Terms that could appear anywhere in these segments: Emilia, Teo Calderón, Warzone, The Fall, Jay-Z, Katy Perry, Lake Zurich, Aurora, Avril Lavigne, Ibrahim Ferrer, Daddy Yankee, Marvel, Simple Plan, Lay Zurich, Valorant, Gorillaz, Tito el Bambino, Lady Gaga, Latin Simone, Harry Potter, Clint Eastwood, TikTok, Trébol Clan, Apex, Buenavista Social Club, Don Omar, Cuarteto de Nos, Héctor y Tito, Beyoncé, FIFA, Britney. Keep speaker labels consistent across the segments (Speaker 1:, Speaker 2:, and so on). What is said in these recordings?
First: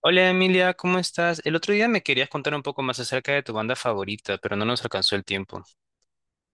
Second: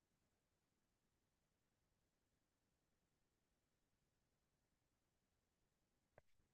Speaker 1: Hola Emilia, ¿cómo estás? El otro día me querías contar un poco más acerca de tu banda favorita, pero no nos alcanzó el tiempo.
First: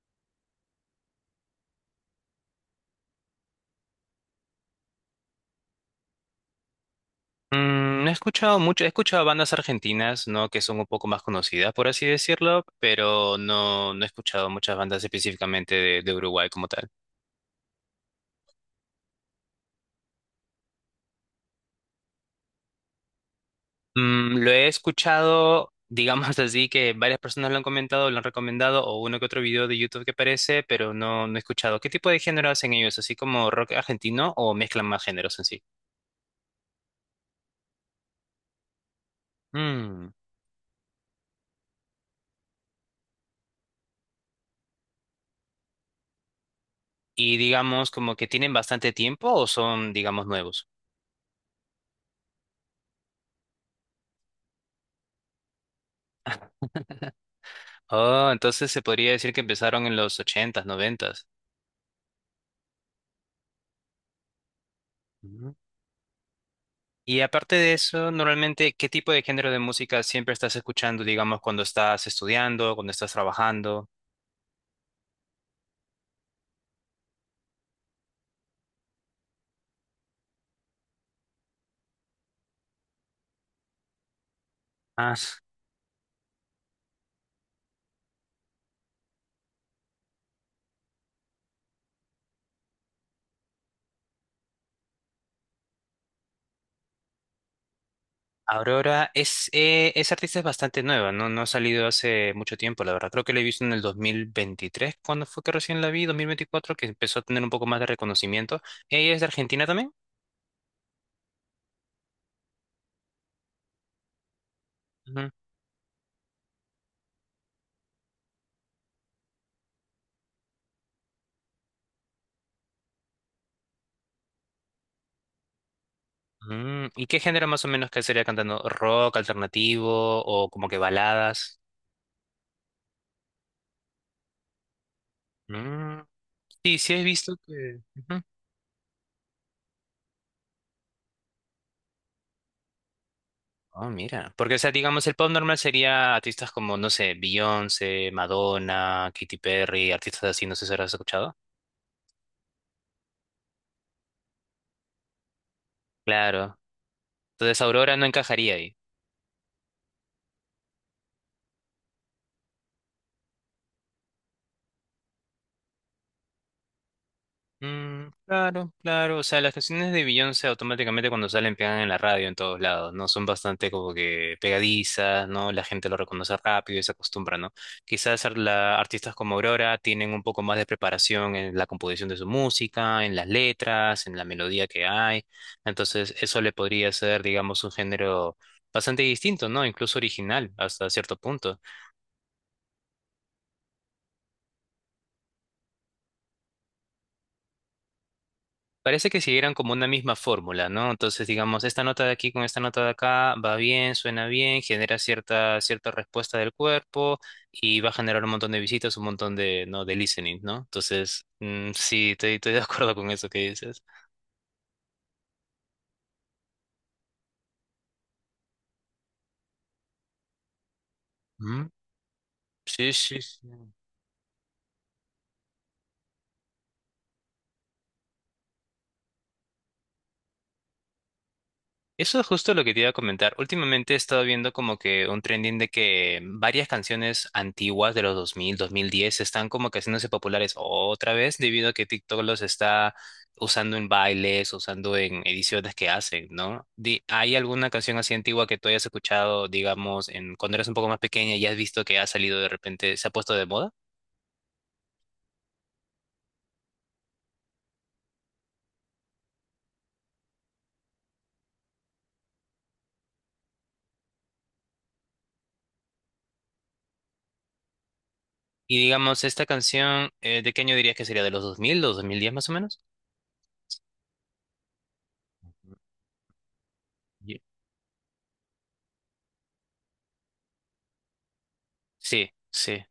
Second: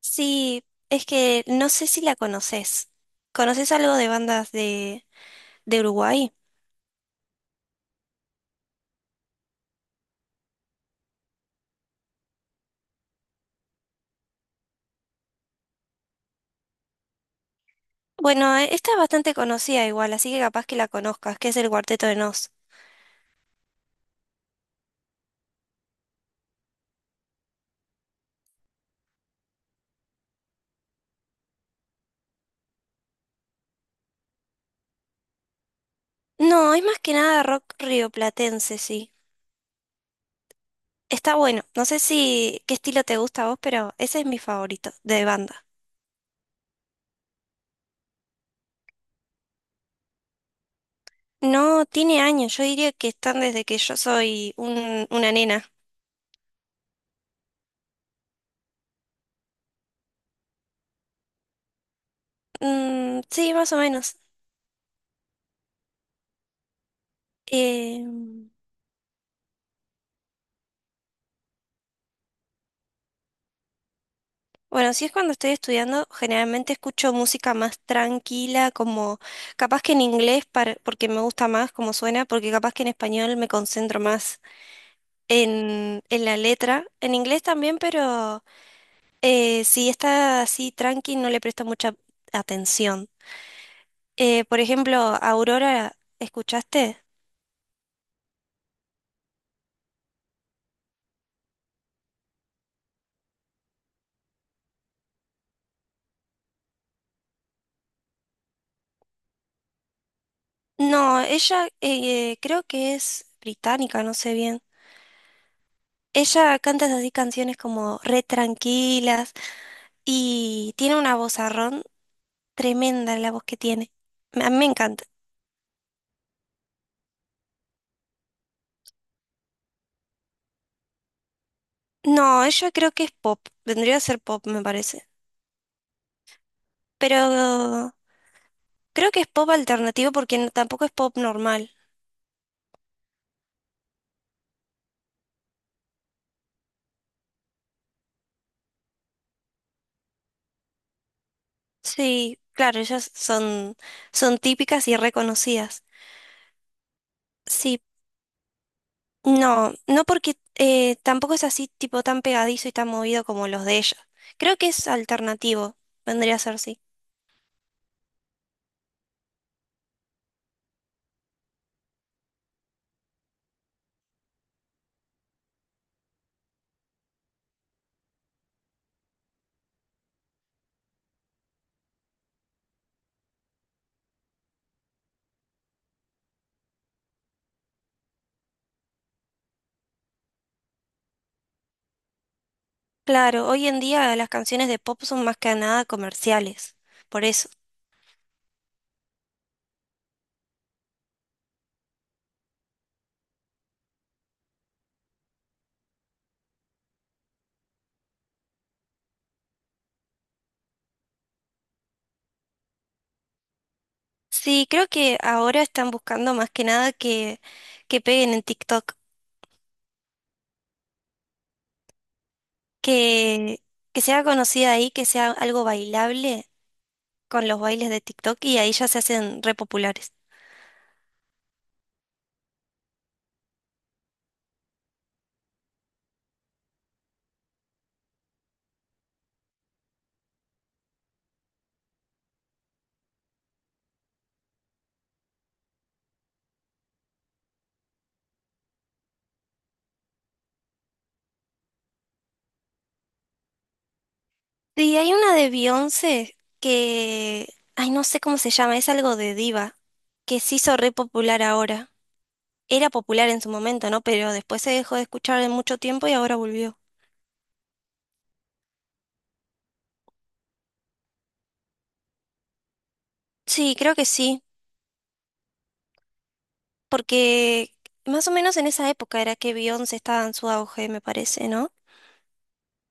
Speaker 2: Sí, es que no sé si la conoces. ¿Conoces algo de bandas de Uruguay?
Speaker 1: Mm, no he escuchado mucho, he escuchado bandas argentinas, ¿no? Que son un poco más conocidas, por así decirlo, pero no, no he escuchado muchas bandas específicamente de Uruguay como tal.
Speaker 2: Bueno, esta es bastante conocida igual, así que capaz que la conozcas, que es el Cuarteto de Nos.
Speaker 1: Mm, lo he escuchado, digamos así, que varias personas lo han comentado, lo han recomendado, o uno que otro video de YouTube que aparece, pero no, no he escuchado. ¿Qué tipo de género hacen ellos? ¿Así como rock argentino o mezclan más géneros en
Speaker 2: No, es más que nada rock rioplatense, sí.
Speaker 1: sí?
Speaker 2: Está bueno. No sé si qué estilo te gusta a vos, pero ese es mi favorito de banda.
Speaker 1: Y digamos como que tienen bastante tiempo o son, digamos, nuevos.
Speaker 2: No, tiene años. Yo diría que están desde que yo soy una nena.
Speaker 1: Oh, entonces se podría decir que empezaron en los ochentas, noventas.
Speaker 2: Mm, sí, más o menos.
Speaker 1: Ujú. Y aparte de
Speaker 2: Eh,
Speaker 1: eso, normalmente, ¿qué tipo de género de música siempre estás escuchando, digamos, cuando estás estudiando, cuando estás trabajando?
Speaker 2: Bueno, si es cuando estoy estudiando, generalmente escucho música más tranquila, como capaz que en inglés, porque me gusta más cómo suena, porque capaz que en español me concentro más
Speaker 1: Ah,
Speaker 2: en la letra. En inglés también, pero si está así tranqui, no le presto mucha atención. Por ejemplo, Aurora, ¿escuchaste?
Speaker 1: Aurora es, esa artista es bastante nueva, ¿no? No ha salido hace mucho tiempo, la verdad. Creo que la he visto en el 2023, cuando fue que recién la vi, 2024, que empezó a tener un poco más de reconocimiento. ¿Ella es de Argentina también?
Speaker 2: No, ella creo que es británica, no sé bien. Ella canta así canciones como re tranquilas. Y tiene una vozarrón tremenda la voz que tiene. A mí me encanta.
Speaker 1: Mm, ¿y qué género más o menos que sería cantando? ¿Rock, alternativo o como que baladas?
Speaker 2: No, ella creo que es pop. Vendría a ser pop, me parece.
Speaker 1: Mm, sí, sí he
Speaker 2: Pero
Speaker 1: visto que ujú.
Speaker 2: creo que es pop alternativo porque tampoco es pop normal.
Speaker 1: Oh, mira. Porque, o sea, digamos, el pop normal sería artistas como, no sé, Beyoncé, Madonna, Katy Perry, artistas así, no sé si habrás escuchado.
Speaker 2: Sí, claro, son típicas y reconocidas.
Speaker 1: Claro. Entonces
Speaker 2: Sí,
Speaker 1: Aurora no encajaría ahí.
Speaker 2: no, no porque tampoco es así tipo tan pegadizo y tan movido como los de ella. Creo que es alternativo, vendría a ser sí.
Speaker 1: Mm, claro, claro. O sea, las canciones de Beyoncé automáticamente cuando salen pegan en la radio en todos lados, ¿no? Son bastante como que pegadizas, ¿no? La gente lo reconoce rápido y se acostumbra, ¿no? Quizás ar- la- artistas como Aurora tienen un poco más de preparación en la composición de su música, en las letras, en la melodía que hay. Entonces, eso le podría ser, digamos, un género bastante distinto, ¿no? Incluso original hasta cierto punto.
Speaker 2: Claro, hoy en día las canciones de pop son más que nada comerciales, por eso.
Speaker 1: Parece que siguieran como una misma fórmula, ¿no? Entonces, digamos, esta nota de aquí con esta nota de acá va bien, suena bien, genera cierta respuesta del cuerpo y va a generar un montón de visitas, un montón de, ¿no? de listening, ¿no? Entonces, mm, sí, estoy de acuerdo con eso que dices.
Speaker 2: Sí, creo que ahora están buscando más que nada que peguen en TikTok,
Speaker 1: Ujú. Sí, sí, sí.
Speaker 2: que, que sea conocida ahí, que sea algo bailable con los bailes de TikTok y ahí ya se hacen re populares.
Speaker 1: Eso es justo lo que te iba a comentar. Últimamente he estado viendo como que un trending de que varias canciones antiguas de los 2000, 2010 están como que haciéndose populares otra vez debido a que TikTok los está usando en bailes, usando en ediciones que hacen, ¿no? Di- ¿Hay alguna canción así antigua que tú hayas escuchado, digamos, en cuando eras un poco más pequeña y has visto que ha salido de repente, se ha puesto de moda?
Speaker 2: Sí, hay una de Beyoncé que, ay, no sé cómo se llama, es algo de diva, que se hizo re popular ahora. Era popular en su momento, ¿no? Pero después se dejó de escuchar en mucho tiempo y ahora volvió.
Speaker 1: Y digamos, esta canción, ¿de qué año dirías que sería? ¿De los 2000, los 2010 más o menos?
Speaker 2: Sí, creo que sí,
Speaker 1: Ye-
Speaker 2: porque más o menos en esa época era que Beyoncé estaba en su auge, me parece, ¿no?
Speaker 1: Sí, sí.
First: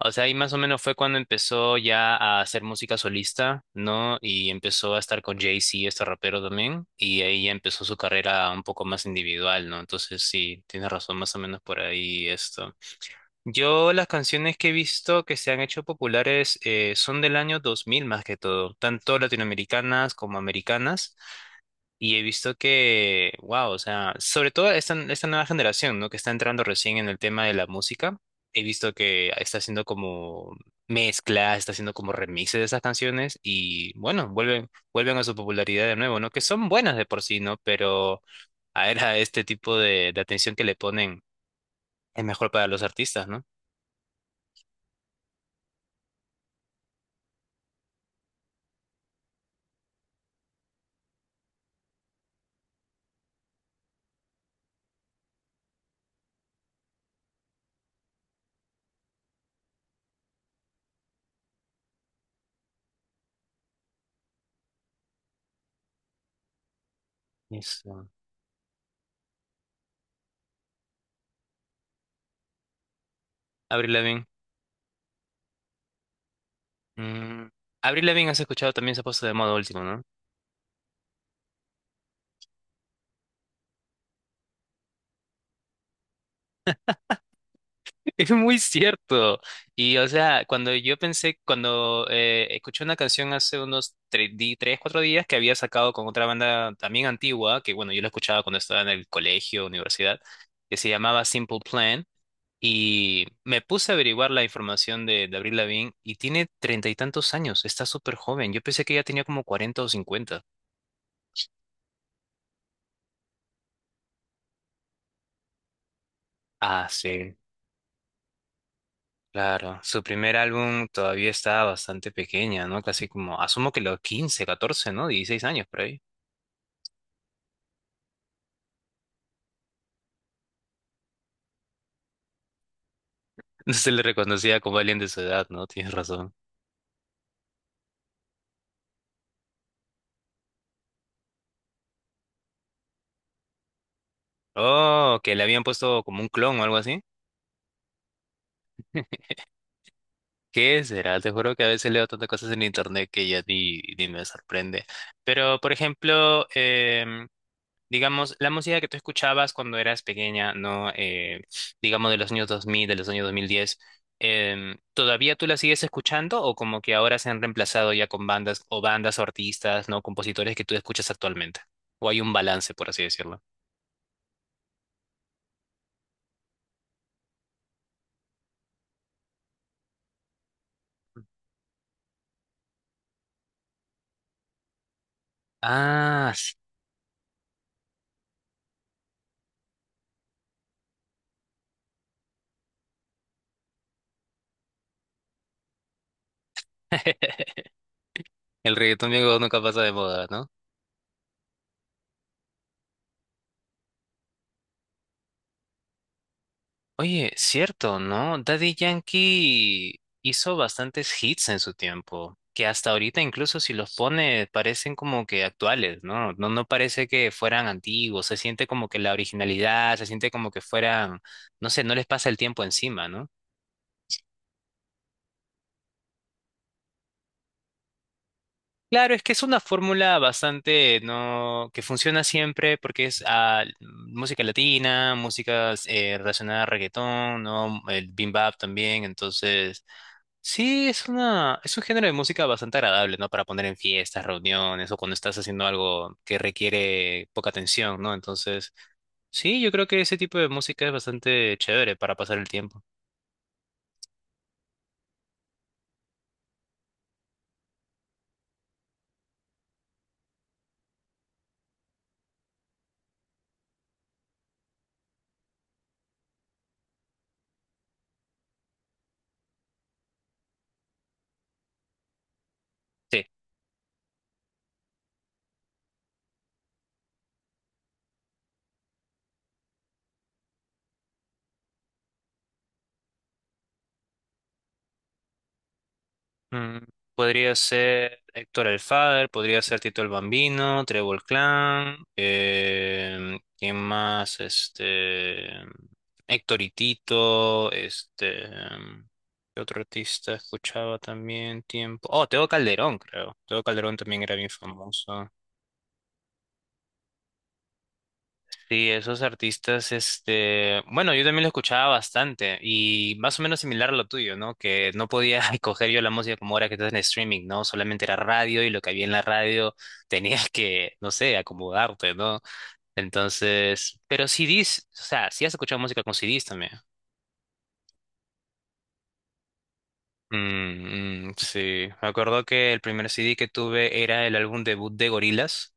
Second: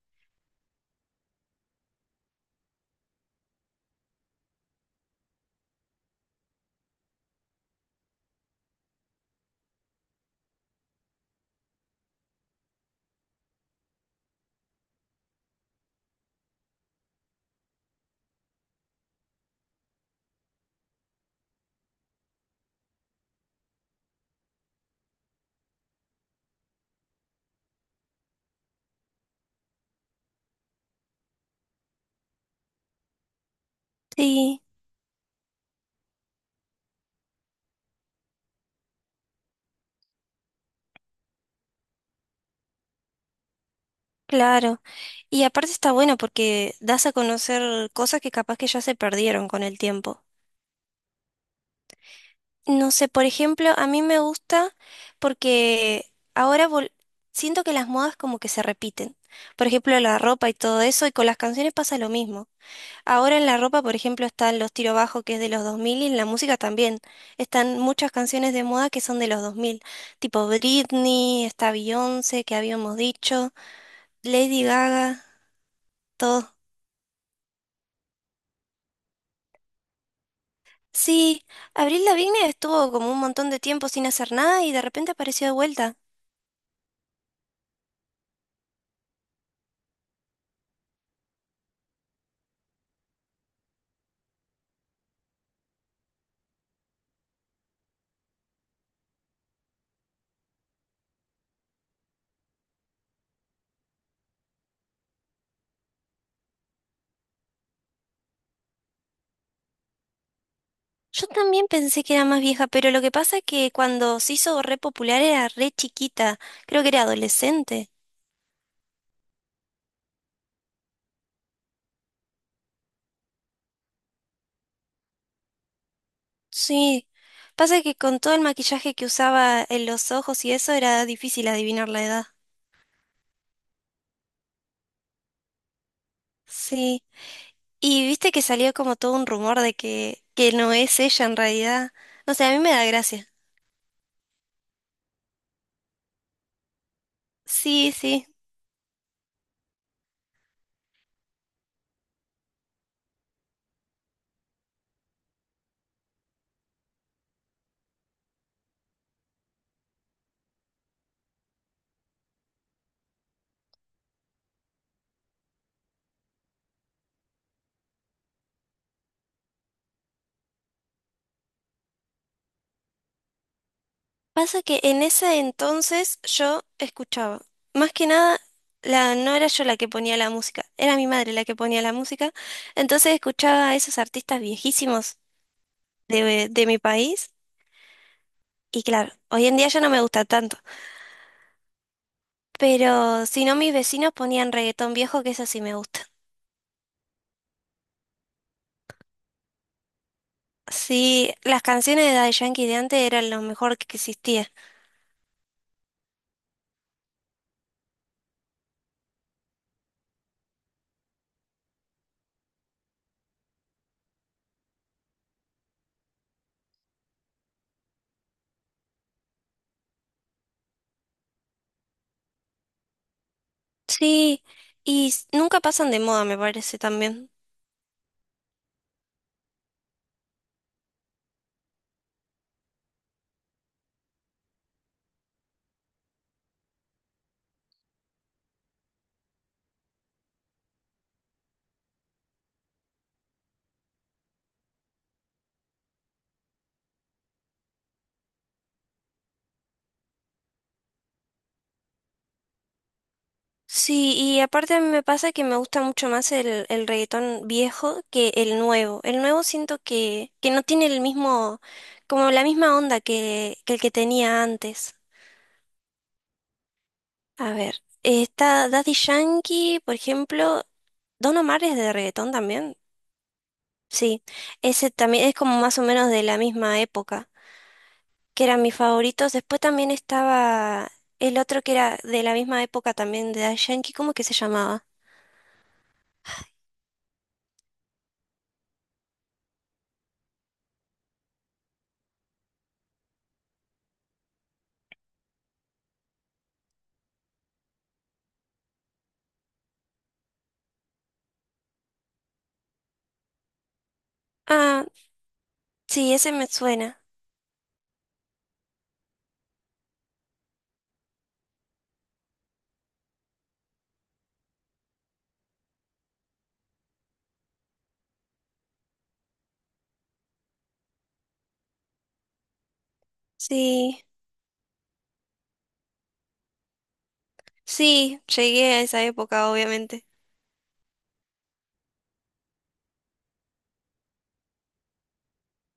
Speaker 1: O sea, ahí más o menos fue cuando empezó ya a hacer música solista, ¿no? Y empezó a estar con Jay-Z, este rapero también, y ahí ya empezó su carrera un poco más individual, ¿no? Entonces sí, tienes razón, más o menos por ahí esto. Yo las canciones que he visto que se han hecho populares son del año 2000 más que todo, tanto latinoamericanas como americanas. Y he visto que, wow, o sea, esta nueva generación, ¿no? Que está entrando recién en el tema de la música. He visto que está haciendo como mezclas, está haciendo como remixes de esas canciones y bueno,
Speaker 2: Sí,
Speaker 1: vuelven a su popularidad de nuevo, ¿no? Que son buenas de por sí, ¿no? Pero a ver, a este tipo de atención que le ponen es mejor para los artistas, ¿no?
Speaker 2: claro. Y aparte está bueno porque das a conocer cosas que capaz que ya se perdieron con el tiempo. No sé, por ejemplo, a mí me gusta porque ahora vol- siento que las modas como que se repiten. Por ejemplo, la ropa y todo eso, y con las canciones pasa lo mismo. Ahora en la ropa, por ejemplo, están los tiro bajo que es de los 2000 y en la música también. Están
Speaker 1: Eso.
Speaker 2: muchas canciones de moda que son de los 2000. Tipo Britney, está Beyoncé, que habíamos dicho,
Speaker 1: Avril Lavigne.
Speaker 2: Lady Gaga, todo.
Speaker 1: Mm, Avril Lavigne has escuchado también se ha puesto de moda último, ¿no?
Speaker 2: Sí, Abril Lavigne estuvo como un montón de tiempo sin hacer nada y de repente apareció de vuelta.
Speaker 1: Es muy cierto. Y o sea, cuando yo pensé, cuando escuché una canción hace unos tres cuatro días que había sacado con otra banda también antigua, que bueno, yo la escuchaba cuando estaba en el colegio, universidad, que se llamaba Simple Plan, y me puse a averiguar la información de Avril Lavigne y tiene 30 y tantos años, está súper joven. Yo pensé que ya tenía como cuarenta o cincuenta.
Speaker 2: Yo también pensé que era más vieja, pero lo que pasa es que cuando se hizo re popular era re chiquita, creo
Speaker 1: Ah,
Speaker 2: que era
Speaker 1: sí.
Speaker 2: adolescente.
Speaker 1: Claro, su primer álbum todavía estaba bastante pequeña, ¿no? Casi como, asumo que los 15, 14, ¿no? 16 años por ahí.
Speaker 2: Sí, pasa que con todo el maquillaje que usaba en los ojos y eso era difícil adivinar la edad.
Speaker 1: No se le reconocía como alguien de su edad, ¿no? Tienes razón.
Speaker 2: Sí, y viste que salió como todo un rumor de que no es ella en realidad. No sé, a mí me da gracia.
Speaker 1: Oh, que le habían puesto como un clon o algo así.
Speaker 2: Sí, sí.
Speaker 1: ¿Qué será? Te juro que a veces leo tantas cosas en internet que ya ni me sorprende. Pero, por ejemplo, digamos, la música que tú escuchabas cuando eras pequeña, ¿no? Digamos de los años 2000, de los años 2010, ¿todavía tú la sigues escuchando o como que ahora se han reemplazado ya con bandas o artistas, ¿no? Compositores que tú escuchas actualmente? ¿O hay un balance, por así decirlo?
Speaker 2: Pasa que en ese entonces yo escuchaba, más que nada, no era yo la que ponía la música, era mi madre la que ponía la música, entonces escuchaba a esos artistas viejísimos
Speaker 1: Ah,
Speaker 2: de mi país y claro, hoy en día ya no me gusta tanto, pero si no mis vecinos ponían reggaetón viejo, que eso sí me gusta.
Speaker 1: el reggaetón viejo nunca pasa de moda, ¿no?
Speaker 2: Sí, las canciones de Daddy Yankee de antes eran lo mejor que existía.
Speaker 1: Oye, cierto, ¿no? Daddy Yankee hizo bastantes hits en su tiempo, que hasta ahorita incluso si los pone parecen como que actuales, ¿no? No, no parece que fueran antiguos, se siente como que la originalidad, se siente como que fueran, no sé, no les pasa el tiempo encima, ¿no?
Speaker 2: Sí, nunca pasan de moda, me parece también.
Speaker 1: Claro, es que es una fórmula bastante, ¿no? que funciona siempre porque es ah, música latina, música relacionada a reggaetón, ¿no? El bebop también, entonces. Sí, es un género de música bastante agradable, ¿no? Para poner en fiestas, reuniones o cuando estás haciendo algo que requiere poca atención, ¿no? Entonces, sí, yo creo que ese tipo de música es bastante chévere para pasar el tiempo.
Speaker 2: Sí, y aparte a mí me pasa que me gusta mucho más el reggaetón viejo que el nuevo. El nuevo siento que no tiene el mismo, como la misma onda que el que tenía antes. A ver, está Daddy Yankee, por ejemplo, Don Omar es de reggaetón también.
Speaker 1: Sí.
Speaker 2: Sí, ese también es como más o menos de la misma época, que eran mis favoritos. Después también estaba el otro que era de la misma época también de Daddy Yankee, ¿cómo que se llamaba?
Speaker 1: Mm, podría ser Héctor el Father, podría ser Tito el Bambino, Trébol Clan, ¿quién más? Este, Héctor y Tito, ¿qué otro artista escuchaba también tiempo? Oh, Teo Calderón, creo. Teo Calderón también era bien
Speaker 2: Ah,
Speaker 1: famoso.
Speaker 2: sí, ese me suena.
Speaker 1: Sí, esos artistas, este, bueno, yo también lo escuchaba bastante y más o menos similar a lo tuyo, ¿no? Que no podía coger yo la música como ahora que estás en streaming, ¿no? Solamente era radio y lo que había en la radio tenías que, no sé, acomodarte, ¿no? Entonces,
Speaker 2: Sí,
Speaker 1: pero CDs, o sea, sí has escuchado música con CDs también.
Speaker 2: sí, llegué a esa época, obviamente.
Speaker 1: Mm, mm, sí, me acuerdo que el primer CD que tuve era el álbum debut de Gorillaz.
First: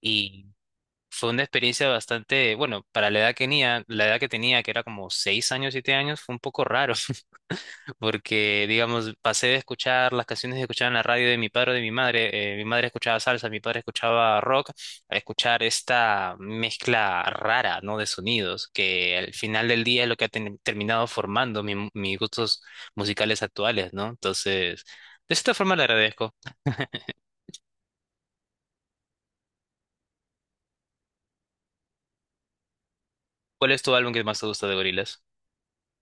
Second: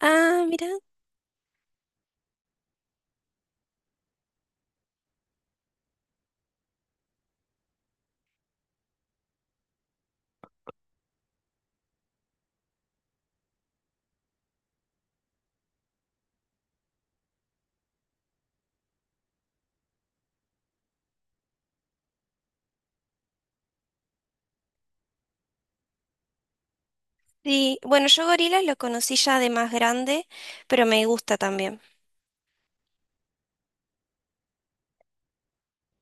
Speaker 2: Ah,
Speaker 1: Y
Speaker 2: mira.
Speaker 1: fue una experiencia bastante, bueno, para la edad que tenía, que era como seis años, siete años, fue un poco raro, porque, digamos, pasé de escuchar las canciones que escuchaba en la radio de mi padre o de mi madre escuchaba salsa, mi padre escuchaba rock, a escuchar esta mezcla rara, ¿no? De sonidos, que al final del día es lo que ha terminado formando mis gustos musicales actuales, ¿no? Entonces, de cierta forma le agradezco.
Speaker 2: Sí, bueno, yo Gorillaz lo conocí ya de más grande, pero me gusta también.
Speaker 1: ¿Cuál es tu álbum que más te gusta de Gorillaz?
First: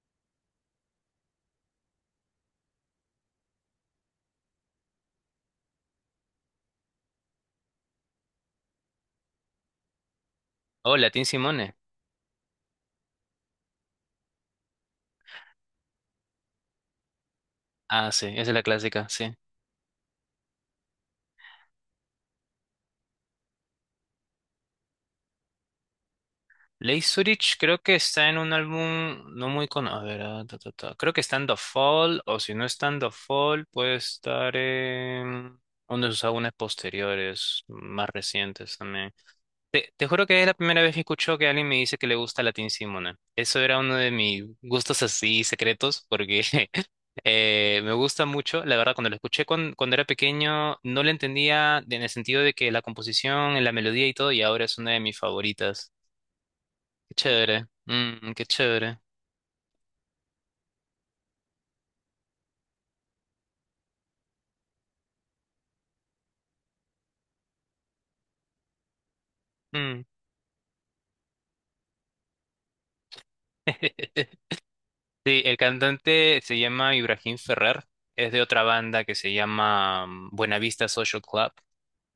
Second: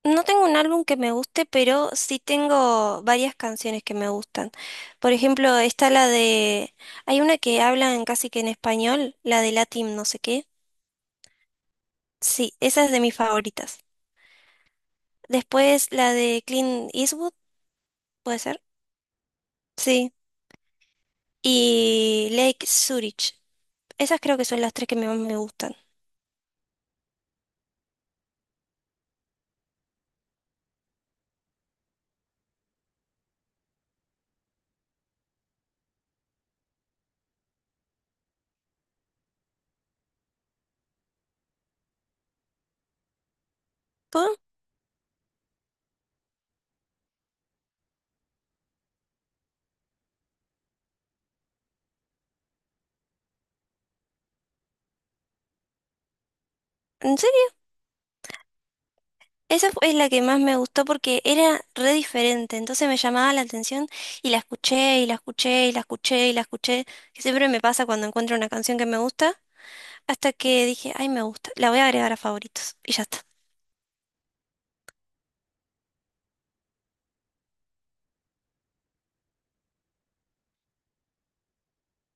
Speaker 2: No tengo un álbum que me guste, pero sí tengo varias canciones que me gustan. Por ejemplo, está la de... Hay una que hablan casi que en español, la de Latin no sé qué.
Speaker 1: Hola, Latín Simone.
Speaker 2: Sí, esa es de mis favoritas. Después la de Clint Eastwood,
Speaker 1: Ah, sí,
Speaker 2: ¿puede
Speaker 1: esa es
Speaker 2: ser?
Speaker 1: la clásica, sí.
Speaker 2: Sí. Y Lake Zurich. Esas creo que son las tres más me gustan.
Speaker 1: Lay Zurich creo que está en un álbum no muy conocido. A ver, ah, ta, ta, ta. Creo que está en The Fall, o si no está en The Fall, puede estar en uno de sus álbumes posteriores, más recientes también. Te juro que es la primera vez que escucho que alguien me dice que le gusta Latin Simona. Eso era uno de mis gustos así secretos, porque me gusta mucho. La verdad, cuando lo escuché cuando, era pequeño, no lo entendía en el sentido de que la composición, la melodía y todo, y ahora es una de mis favoritas. Qué
Speaker 2: En serio,
Speaker 1: chévere. Mm, qué chévere.
Speaker 2: es la que más me gustó porque era re diferente, entonces me llamaba la atención y la escuché y la escuché y la escuché y la escuché, que siempre me pasa cuando encuentro una canción que me gusta,
Speaker 1: Mm.
Speaker 2: hasta que dije, ay, me gusta, la voy a agregar a favoritos y ya está.
Speaker 1: Sí, el cantante se llama Ibrahim Ferrer. Es de otra banda que se llama mm, Buenavista Social Club,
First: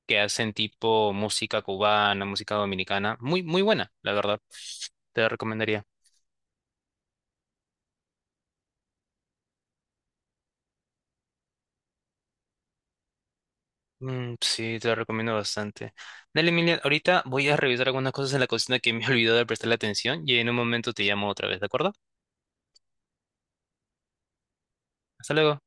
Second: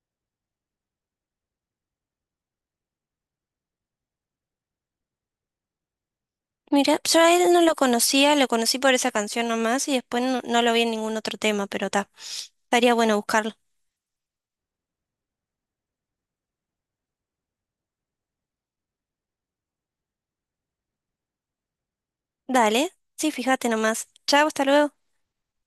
Speaker 1: que hacen tipo música cubana, música dominicana. Muy, muy buena, la verdad. Te la recomendaría.
Speaker 2: Mira, yo a él no lo conocía, lo conocí por esa canción nomás y después no, no lo vi en ningún otro tema, pero ta, estaría bueno buscarlo.
Speaker 1: Mm, sí, te la recomiendo bastante. Dale, Emilia, ahorita voy a revisar algunas cosas en la cocina que me he olvidado de prestarle atención y en un momento te llamo otra vez, ¿de acuerdo?
Speaker 2: Dale, sí, fíjate nomás. Chao, hasta luego.
Speaker 1: Hasta luego.